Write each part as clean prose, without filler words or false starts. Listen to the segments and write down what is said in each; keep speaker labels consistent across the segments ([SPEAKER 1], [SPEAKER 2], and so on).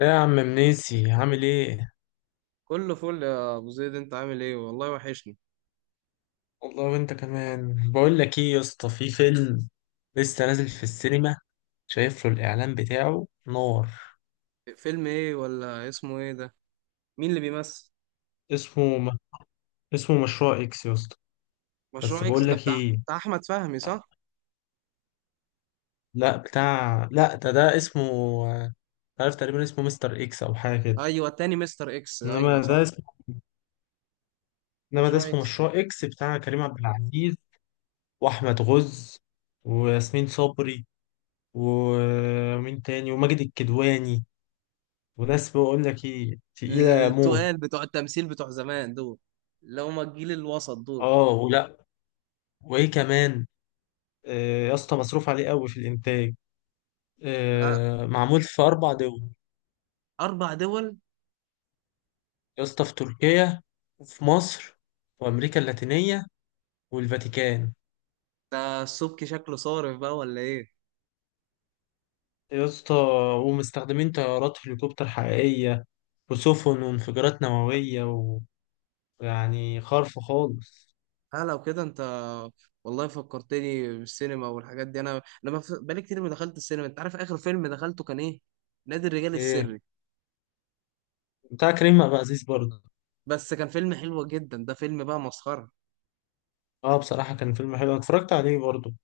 [SPEAKER 1] إيه يا عم منيسي؟ عامل ايه؟
[SPEAKER 2] كله فل يا ابو زيد، انت عامل ايه؟ والله وحشني.
[SPEAKER 1] والله وانت كمان. بقول لك ايه يا اسطى، في فيلم لسه نازل في السينما، شايف له الاعلان بتاعه نار.
[SPEAKER 2] فيلم ايه ولا اسمه ايه ده؟ مين اللي بيمثل؟
[SPEAKER 1] اسمه م... اسمه مشروع اكس يا اسطى. بس
[SPEAKER 2] مشروع اكس
[SPEAKER 1] بقول
[SPEAKER 2] ده
[SPEAKER 1] لك
[SPEAKER 2] بتاع،
[SPEAKER 1] ايه،
[SPEAKER 2] بتاع احمد فهمي، صح؟
[SPEAKER 1] لا بتاع، لا ده اسمه، آه، عارف، تقريبا اسمه مستر اكس او حاجه كده.
[SPEAKER 2] ايوه، التاني مستر اكس،
[SPEAKER 1] انما
[SPEAKER 2] ايوه
[SPEAKER 1] ده
[SPEAKER 2] صح.
[SPEAKER 1] اسمه انما ده
[SPEAKER 2] مشروع
[SPEAKER 1] اسمه
[SPEAKER 2] اكس.
[SPEAKER 1] مشروع اكس بتاع كريم عبد العزيز، واحمد غز، وياسمين صبري، ومين تاني، وماجد الكدواني، وناس بقول لك ايه تقيلة موت.
[SPEAKER 2] التقال بتوع التمثيل بتوع زمان دول، اللي هما الجيل الوسط دول.
[SPEAKER 1] اه ولا، وايه كمان. يا اسطى مصروف عليه قوي في الانتاج.
[SPEAKER 2] لا،
[SPEAKER 1] معمول في اربع دول
[SPEAKER 2] اربع دول؟
[SPEAKER 1] يا اسطى، في تركيا، وفي مصر، وامريكا اللاتينية، والفاتيكان.
[SPEAKER 2] ده السبكي شكله صارف بقى ولا ايه؟
[SPEAKER 1] يا اسطى ومستخدمين طيارات هليكوبتر حقيقية، وسفن، وانفجارات نووية، ويعني خرف خالص.
[SPEAKER 2] ها لو كده انت، والله فكرتني بالسينما والحاجات دي. انا بقالي كتير ما دخلت السينما. انت عارف اخر فيلم دخلته كان ايه؟ نادي الرجال
[SPEAKER 1] ايه،
[SPEAKER 2] السري.
[SPEAKER 1] بتاع كريم عبد العزيز برضه.
[SPEAKER 2] بس كان فيلم حلو جدا، ده فيلم بقى مسخرة.
[SPEAKER 1] اه بصراحة كان فيلم حلو، أنا اتفرجت عليه برضه.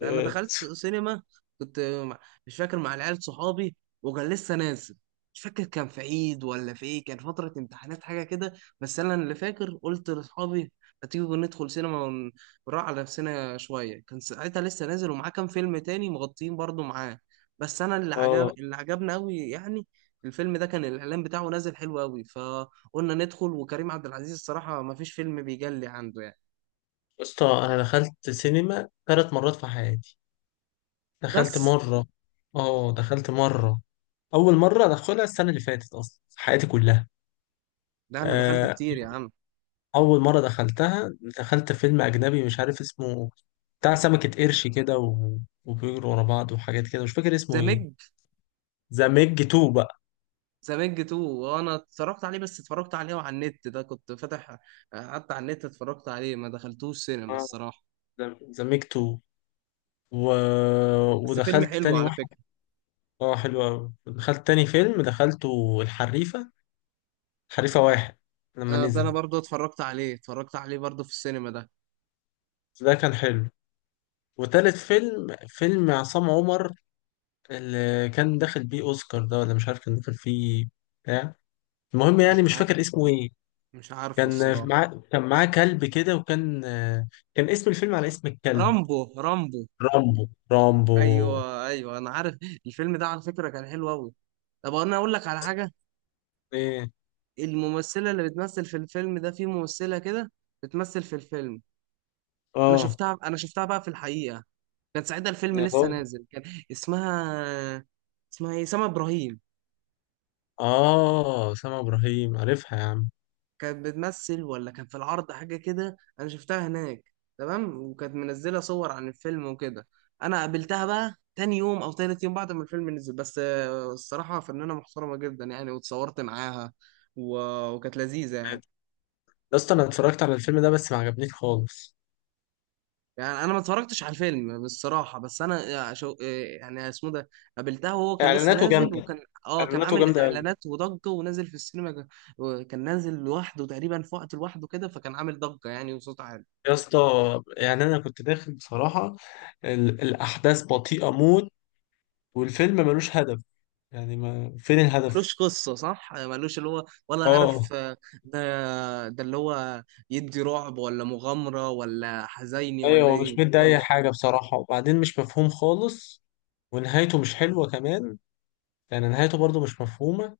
[SPEAKER 2] ده انا
[SPEAKER 1] اه.
[SPEAKER 2] دخلت سينما، كنت مع- مش فاكر، مع العيال صحابي، وكان لسه نازل. مش فاكر كان في عيد ولا في ايه، كان فترة امتحانات حاجة كده. بس انا اللي فاكر قلت لاصحابي: ما تيجي ندخل سينما ونروح على نفسنا شوية. كان ساعتها لسه نازل ومعاه كام فيلم تاني مغطيين برضو معاه. بس انا اللي عجب،
[SPEAKER 1] آه.
[SPEAKER 2] اللي عجبنا قوي يعني. الفيلم ده كان الاعلان بتاعه نازل حلو قوي، فقلنا ندخل، وكريم عبد العزيز الصراحة ما فيش فيلم بيجلي عنده يعني.
[SPEAKER 1] يا اسطى، انا دخلت سينما ثلاث مرات في حياتي. دخلت
[SPEAKER 2] بس
[SPEAKER 1] مره، اه دخلت مره، اول مره ادخلها السنه اللي فاتت اصلا في حياتي كلها.
[SPEAKER 2] ده انا دخلت
[SPEAKER 1] آه،
[SPEAKER 2] كتير يا عم.
[SPEAKER 1] اول مره دخلتها، دخلت فيلم اجنبي مش عارف اسمه، بتاع سمكه قرش كده وبيجروا ورا بعض وحاجات كده، مش فاكر
[SPEAKER 2] ذا
[SPEAKER 1] اسمه ايه.
[SPEAKER 2] ميج.
[SPEAKER 1] ذا ميج 2 بقى.
[SPEAKER 2] ذا ميج 2، وانا اتفرجت عليه، بس اتفرجت عليه وعلى النت، ده كنت فاتح. قعدت على النت اتفرجت عليه، ما دخلتوش سينما
[SPEAKER 1] اه
[SPEAKER 2] الصراحه.
[SPEAKER 1] ذا ميج 2 و...
[SPEAKER 2] بس فيلم
[SPEAKER 1] ودخلت
[SPEAKER 2] حلو
[SPEAKER 1] تاني
[SPEAKER 2] على
[SPEAKER 1] واحد.
[SPEAKER 2] فكره.
[SPEAKER 1] اه حلو قوي، دخلت تاني فيلم دخلته الحريفه، الحريفه واحد لما
[SPEAKER 2] آه، ده انا
[SPEAKER 1] نزل،
[SPEAKER 2] برضو اتفرجت عليه برضو في السينما ده.
[SPEAKER 1] ده كان حلو. وتالت فيلم، فيلم عصام عمر اللي كان داخل بيه اوسكار، ده ولا مش عارف كان داخل فيه. بتاع، المهم يعني
[SPEAKER 2] مش
[SPEAKER 1] مش
[SPEAKER 2] عارف،
[SPEAKER 1] فاكر اسمه ايه.
[SPEAKER 2] مش عارفه
[SPEAKER 1] كان
[SPEAKER 2] الصراحه.
[SPEAKER 1] معاه كان معاه كلب كده، وكان، كان اسم الفيلم على اسم الكلب،
[SPEAKER 2] رامبو، رامبو.
[SPEAKER 1] رامبو. رامبو،
[SPEAKER 2] ايوه ايوه انا عارف. الفيلم ده على فكره كان حلو قوي. طب انا اقول لك على حاجه.
[SPEAKER 1] ايه
[SPEAKER 2] الممثله اللي بتمثل في الفيلم ده، في ممثله كده بتمثل في الفيلم. انا
[SPEAKER 1] اه.
[SPEAKER 2] شفتها انا شفتها بقى في الحقيقه. كان ساعتها الفيلم
[SPEAKER 1] يا
[SPEAKER 2] لسه
[SPEAKER 1] بابا
[SPEAKER 2] نازل، كان. اسمها اسمها ايه، سما ابراهيم.
[SPEAKER 1] اه، سامع ابراهيم، عارفها يا عم.
[SPEAKER 2] كانت بتمثل ولا كان في العرض حاجه كده، انا شفتها هناك. تمام، وكانت منزله صور عن الفيلم وكده. انا قابلتها بقى تاني يوم او تالت يوم بعد ما الفيلم نزل. بس آه، الصراحه فنانه محترمه جدا يعني، واتصورت معاها. و... وكانت لذيذه يعني.
[SPEAKER 1] يا اسطى انا اتفرجت على الفيلم ده بس ما عجبنيش خالص.
[SPEAKER 2] يعني انا ما اتفرجتش على الفيلم بالصراحه، بس انا شو يعني اسمه ده، قابلتها وهو كان لسه
[SPEAKER 1] اعلاناته
[SPEAKER 2] نازل،
[SPEAKER 1] جامده،
[SPEAKER 2] وكان. اه كان
[SPEAKER 1] اعلاناته
[SPEAKER 2] عامل
[SPEAKER 1] جامده.
[SPEAKER 2] اعلانات وضجه ونازل في السينما وكان نازل لوحده تقريبا في وقت لوحده كده، فكان عامل ضجه يعني وصوت عالي.
[SPEAKER 1] يا اسطى، يعني انا كنت داخل بصراحه، الاحداث بطيئه موت، والفيلم ملوش هدف، يعني ما فين الهدف.
[SPEAKER 2] ملوش قصه صح، ملوش اللي هو ولا
[SPEAKER 1] اه
[SPEAKER 2] عارف آه، ده اللي هو يدي رعب ولا مغامره ولا حزيني ولا
[SPEAKER 1] ايوه،
[SPEAKER 2] ايه، ما
[SPEAKER 1] مش مدي اي
[SPEAKER 2] تفهمش.
[SPEAKER 1] حاجه بصراحه، وبعدين مش مفهوم خالص، ونهايته مش حلوه كمان، يعني نهايته برضو مش مفهومه.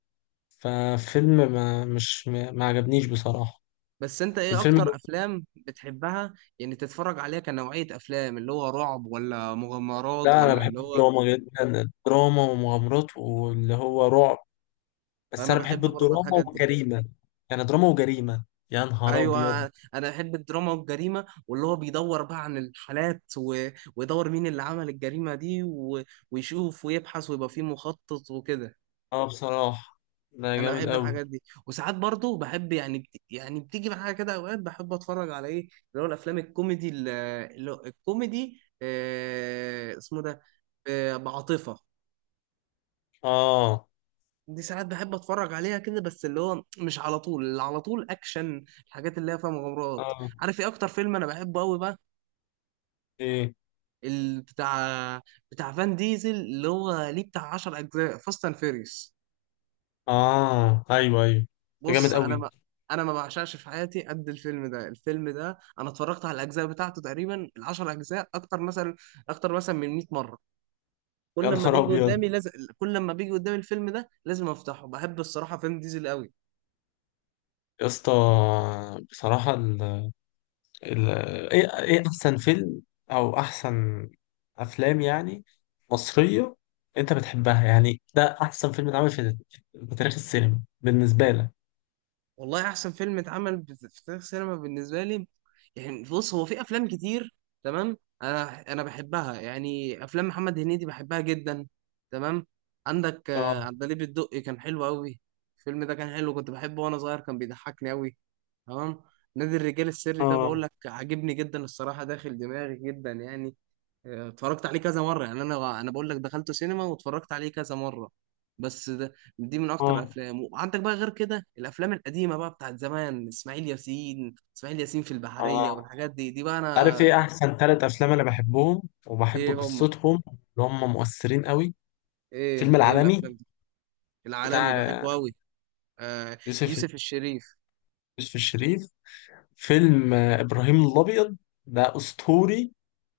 [SPEAKER 1] ففيلم ما مش ما ما عجبنيش بصراحه.
[SPEAKER 2] بس انت ايه
[SPEAKER 1] الفيلم،
[SPEAKER 2] اكتر افلام بتحبها؟ يعني تتفرج عليها كنوعيه افلام، اللي هو رعب ولا مغامرات
[SPEAKER 1] لا انا
[SPEAKER 2] ولا اللي
[SPEAKER 1] بحب
[SPEAKER 2] هو.
[SPEAKER 1] الدراما جدا، الدراما ومغامرات واللي هو رعب، بس
[SPEAKER 2] انا
[SPEAKER 1] انا
[SPEAKER 2] بحب
[SPEAKER 1] بحب
[SPEAKER 2] برضه
[SPEAKER 1] الدراما
[SPEAKER 2] الحاجات دي.
[SPEAKER 1] والجريمه، يعني دراما وجريمه. يا نهار ابيض.
[SPEAKER 2] ايوه، انا بحب الدراما والجريمه، واللي هو بيدور بقى عن الحالات، و... ويدور مين اللي عمل الجريمه دي، و... ويشوف ويبحث ويبقى فيه مخطط وكده.
[SPEAKER 1] اه بصراحة ده
[SPEAKER 2] انا
[SPEAKER 1] جامد
[SPEAKER 2] بحب
[SPEAKER 1] قوي.
[SPEAKER 2] الحاجات دي، وساعات برضه بحب يعني يعني بتيجي معايا كده اوقات، بحب اتفرج على ايه اللي هو الافلام الكوميدي، اللي هو الكوميدي، اسمه ده، بعاطفه.
[SPEAKER 1] اه،
[SPEAKER 2] دي ساعات بحب اتفرج عليها كده، بس اللي هو مش على طول، اللي على طول اكشن الحاجات اللي هي فيها مغامرات.
[SPEAKER 1] اه
[SPEAKER 2] عارف ايه اكتر فيلم انا بحبه قوي بقى؟
[SPEAKER 1] ايه،
[SPEAKER 2] بتاع فان ديزل، اللي هو ليه بتاع 10 اجزاء، فاست اند فيريس.
[SPEAKER 1] اه ايوه ايوه، ده جامد
[SPEAKER 2] بص انا
[SPEAKER 1] قوي.
[SPEAKER 2] ما انا ما بعشقش في حياتي قد الفيلم ده. الفيلم ده انا اتفرجت على الاجزاء بتاعته تقريبا، العشر اجزاء، اكتر مثلا من 100 مره. كل
[SPEAKER 1] يا
[SPEAKER 2] لما
[SPEAKER 1] نهار
[SPEAKER 2] بيجي
[SPEAKER 1] ابيض.
[SPEAKER 2] قدامي لازم، كل لما بيجي قدامي الفيلم ده لازم افتحه. بحب الصراحه فان ديزل قوي.
[SPEAKER 1] يا اسطى، بصراحة ال... ايه ايه، احسن فيلم او احسن افلام يعني مصرية انت بتحبها، يعني ده احسن فيلم اتعمل في في تاريخ السينما بالنسبة لك؟
[SPEAKER 2] والله احسن فيلم اتعمل في تاريخ السينما بالنسبه لي، يعني بص، هو في افلام كتير، تمام. انا بحبها يعني، افلام محمد هنيدي بحبها جدا، تمام. عندك آه،
[SPEAKER 1] اه،
[SPEAKER 2] عندليب الدقي كان حلو قوي. الفيلم ده كان حلو، كنت بحبه وانا صغير، كان بيضحكني قوي، تمام. نادي الرجال السري ده
[SPEAKER 1] اه،
[SPEAKER 2] بقول لك عاجبني جدا الصراحه، داخل دماغي جدا يعني. اتفرجت عليه كذا مرة يعني، انا بقول لك دخلته سينما واتفرجت عليه كذا مرة. بس ده، دي من اكتر
[SPEAKER 1] اه،
[SPEAKER 2] الافلام. وعندك بقى غير كده الافلام القديمة بقى بتاعت زمان، اسماعيل ياسين، اسماعيل ياسين في البحرية
[SPEAKER 1] اه.
[SPEAKER 2] والحاجات دي، دي بقى
[SPEAKER 1] عارف
[SPEAKER 2] انا.
[SPEAKER 1] ايه احسن ثلاث افلام انا بحبهم وبحب
[SPEAKER 2] ايه هم؟
[SPEAKER 1] قصتهم، اللي هم مؤثرين قوي؟
[SPEAKER 2] ايه
[SPEAKER 1] فيلم
[SPEAKER 2] ايه
[SPEAKER 1] العالمي
[SPEAKER 2] الافلام دي؟ العالمي
[SPEAKER 1] بتاع
[SPEAKER 2] بحبه قوي. آه،
[SPEAKER 1] يوسف،
[SPEAKER 2] يوسف الشريف.
[SPEAKER 1] يوسف الشريف. فيلم إبراهيم الأبيض، ده أسطوري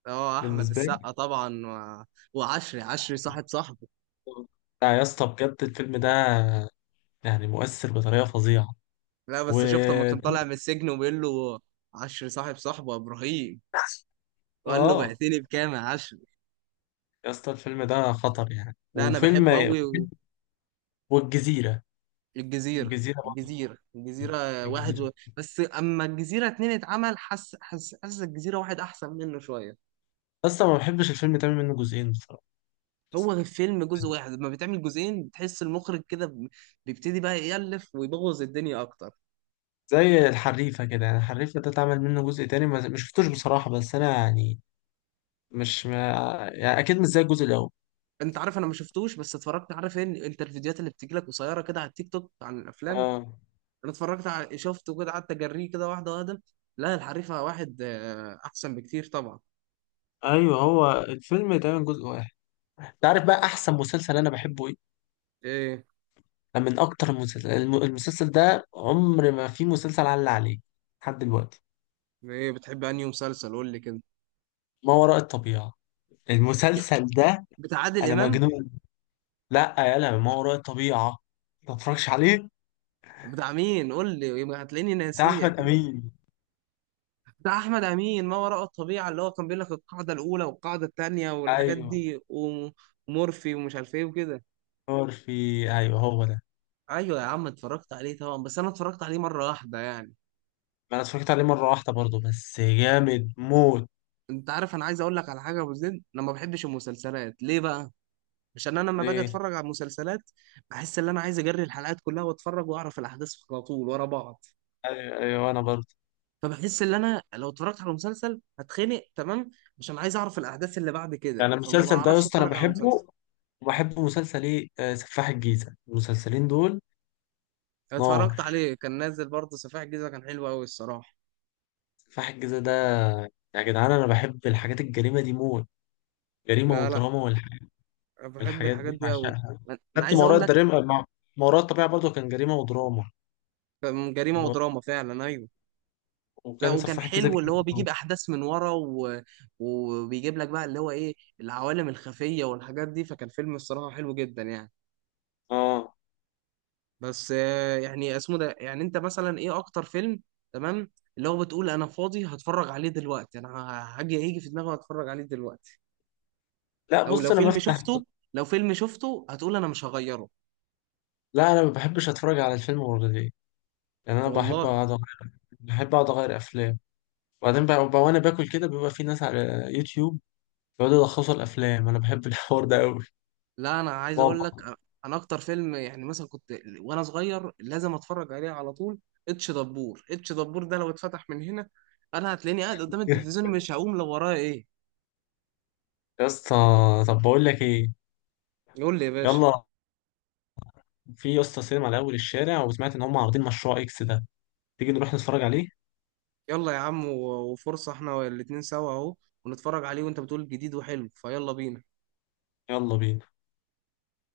[SPEAKER 2] اه احمد
[SPEAKER 1] بالنسبة لي.
[SPEAKER 2] السقا طبعا. و... وعشري، عشري صاحب صاحبه.
[SPEAKER 1] لا يا اسطى بجد، الفيلم ده يعني مؤثر بطريقة فظيعة.
[SPEAKER 2] لا
[SPEAKER 1] و
[SPEAKER 2] بس شفت لما كان طالع من السجن وبيقول له: عشري صاحب صاحبه يا ابراهيم. وقال له:
[SPEAKER 1] اه.
[SPEAKER 2] بعتني بكام يا عشري؟
[SPEAKER 1] يا اسطى الفيلم ده خطر يعني،
[SPEAKER 2] لا انا
[SPEAKER 1] وفيلم
[SPEAKER 2] بحبه قوي.
[SPEAKER 1] والجزيرة،
[SPEAKER 2] الجزيره
[SPEAKER 1] الجزيرة برضه،
[SPEAKER 2] الجزيره واحد.
[SPEAKER 1] الجزيرة.
[SPEAKER 2] و... بس اما الجزيره اتنين اتعمل، حس حس حس الجزيره واحد احسن منه شويه.
[SPEAKER 1] اصلا ما بحبش الفيلم تعمل منه جزئين بصراحة.
[SPEAKER 2] هو فيلم جزء واحد، لما بتعمل جزئين بتحس المخرج كده بيبتدي بقى يألف ويبوظ الدنيا اكتر.
[SPEAKER 1] زي الحريفة كده، يعني الحريفة ده اتعمل منه جزء تاني، ما شفتوش بصراحة، بس انا يعني، مش ما يعني اكيد مش زي الجزء
[SPEAKER 2] انت عارف انا ما شفتوش، بس اتفرجت. عارف ان انت الفيديوهات اللي بتجيلك قصيره كده على التيك توك عن الافلام،
[SPEAKER 1] الاول.
[SPEAKER 2] انا اتفرجت على، شفته كده قعدت اجريه كده واحده واحده. لا الحريفه واحد آه، احسن بكتير طبعا.
[SPEAKER 1] ايوه، هو الفيلم دايما جزء واحد. تعرف بقى احسن مسلسل انا بحبه ايه؟
[SPEAKER 2] ايه
[SPEAKER 1] ده من اكتر المسلسل، المسلسل ده عمر ما في مسلسل علق عليه لحد دلوقتي.
[SPEAKER 2] بتحب انهي مسلسل، قول لي كده؟
[SPEAKER 1] ما وراء الطبيعة، المسلسل ده
[SPEAKER 2] بتاع عادل
[SPEAKER 1] انا
[SPEAKER 2] امام؟
[SPEAKER 1] مجنون. لا، يا لا، ما وراء الطبيعة، ما تتفرجش عليه.
[SPEAKER 2] بتاع مين قول لي، يبقى هتلاقيني
[SPEAKER 1] بتاع
[SPEAKER 2] ناسيه
[SPEAKER 1] احمد
[SPEAKER 2] اكيد.
[SPEAKER 1] امين.
[SPEAKER 2] بتاع احمد امين، ما وراء الطبيعه، اللي هو كان بيقول لك القاعده الاولى والقاعده الثانيه والحاجات
[SPEAKER 1] ايوه
[SPEAKER 2] دي، ومورفي ومش عارف ايه وكده.
[SPEAKER 1] نور في، ايوه هو ده.
[SPEAKER 2] ايوه يا عم، اتفرجت عليه طبعا، بس انا اتفرجت عليه مره واحده يعني.
[SPEAKER 1] ما انا اتفرجت عليه مرة واحدة برضه، بس جامد موت.
[SPEAKER 2] انت عارف انا عايز اقول لك على حاجه يا ابو زيد، انا ما بحبش المسلسلات ليه بقى؟ عشان انا لما باجي
[SPEAKER 1] ليه.
[SPEAKER 2] اتفرج على مسلسلات، بحس ان انا عايز اجري الحلقات كلها واتفرج واعرف الاحداث على طول ورا بعض.
[SPEAKER 1] ايوه ايوه انا برضه.
[SPEAKER 2] فبحس ان انا لو اتفرجت على مسلسل هتخنق، تمام، عشان عايز اعرف الاحداث اللي بعد كده،
[SPEAKER 1] يعني
[SPEAKER 2] فما
[SPEAKER 1] المسلسل ده يا
[SPEAKER 2] بعرفش
[SPEAKER 1] اسطى انا
[SPEAKER 2] اتفرج على مسلسل.
[SPEAKER 1] بحبه، وبحب مسلسل ايه، سفاح الجيزة. المسلسلين دول نار.
[SPEAKER 2] اتفرجت عليه كان نازل برضه، سفاح الجيزه كان حلو قوي الصراحه.
[SPEAKER 1] سفاح الجيزة ده، يا جدعان انا بحب الحاجات الجريمة دي موت، جريمة
[SPEAKER 2] لا لا،
[SPEAKER 1] ودراما
[SPEAKER 2] بحب
[SPEAKER 1] والحاجات
[SPEAKER 2] الحاجات
[SPEAKER 1] دي
[SPEAKER 2] دي قوي.
[SPEAKER 1] بعشقها.
[SPEAKER 2] انا
[SPEAKER 1] حتى
[SPEAKER 2] عايز
[SPEAKER 1] ما
[SPEAKER 2] اقول
[SPEAKER 1] وراء
[SPEAKER 2] لك.
[SPEAKER 1] الجريمة، ما وراء الطبيعة برضه كان جريمة ودراما،
[SPEAKER 2] كان جريمه
[SPEAKER 1] و...
[SPEAKER 2] ودراما فعلا، ايوه. لا
[SPEAKER 1] وكان
[SPEAKER 2] وكان
[SPEAKER 1] سفاح الجيزة
[SPEAKER 2] حلو، اللي
[SPEAKER 1] جريمة
[SPEAKER 2] هو بيجيب
[SPEAKER 1] ودراما.
[SPEAKER 2] احداث من ورا، و... وبيجيب لك بقى اللي هو ايه، العوالم الخفيه والحاجات دي، فكان فيلم الصراحه حلو جدا يعني.
[SPEAKER 1] اه.
[SPEAKER 2] بس آه، يعني اسمه ده، يعني انت مثلا ايه اكتر فيلم، تمام، اللي هو بتقول انا فاضي هتفرج عليه دلوقتي، انا ه- هاجي هيجي في دماغي هتفرج عليه دلوقتي؟
[SPEAKER 1] لا
[SPEAKER 2] او
[SPEAKER 1] بص
[SPEAKER 2] لو
[SPEAKER 1] انا
[SPEAKER 2] فيلم
[SPEAKER 1] بفتح،
[SPEAKER 2] شفته، لو فيلم شفته هتقول انا مش هغيره؟
[SPEAKER 1] لا انا ما بحبش اتفرج على الفيلم مرتين، يعني انا بحب
[SPEAKER 2] والله،
[SPEAKER 1] اقعد أغير- بحب اقعد اغير افلام. وبعدين بقى وانا باكل كده، بيبقى في ناس على يوتيوب بيقعدوا يلخصوا الافلام، انا بحب الحوار ده قوي.
[SPEAKER 2] لا انا عايز
[SPEAKER 1] بابا.
[SPEAKER 2] اقول لك. انا اكتر فيلم، يعني مثلا كنت وانا صغير لازم اتفرج عليه على طول، اتش دبور. ده لو اتفتح من هنا، انا هتلاقيني قاعد قدام التلفزيون مش هقوم لو ورايا ايه.
[SPEAKER 1] يا اسطى، طب بقول لك ايه.
[SPEAKER 2] قول لي يا باشا.
[SPEAKER 1] يلا، في يا اسطى سينما على اول الشارع، وسمعت ان هم عارضين مشروع اكس ده، تيجي نروح نتفرج عليه؟
[SPEAKER 2] يلا يا عم، وفرصة احنا الاتنين سوا اهو، ونتفرج عليه، وانت بتقول جديد وحلو، فيلا بينا.
[SPEAKER 1] يلا بينا.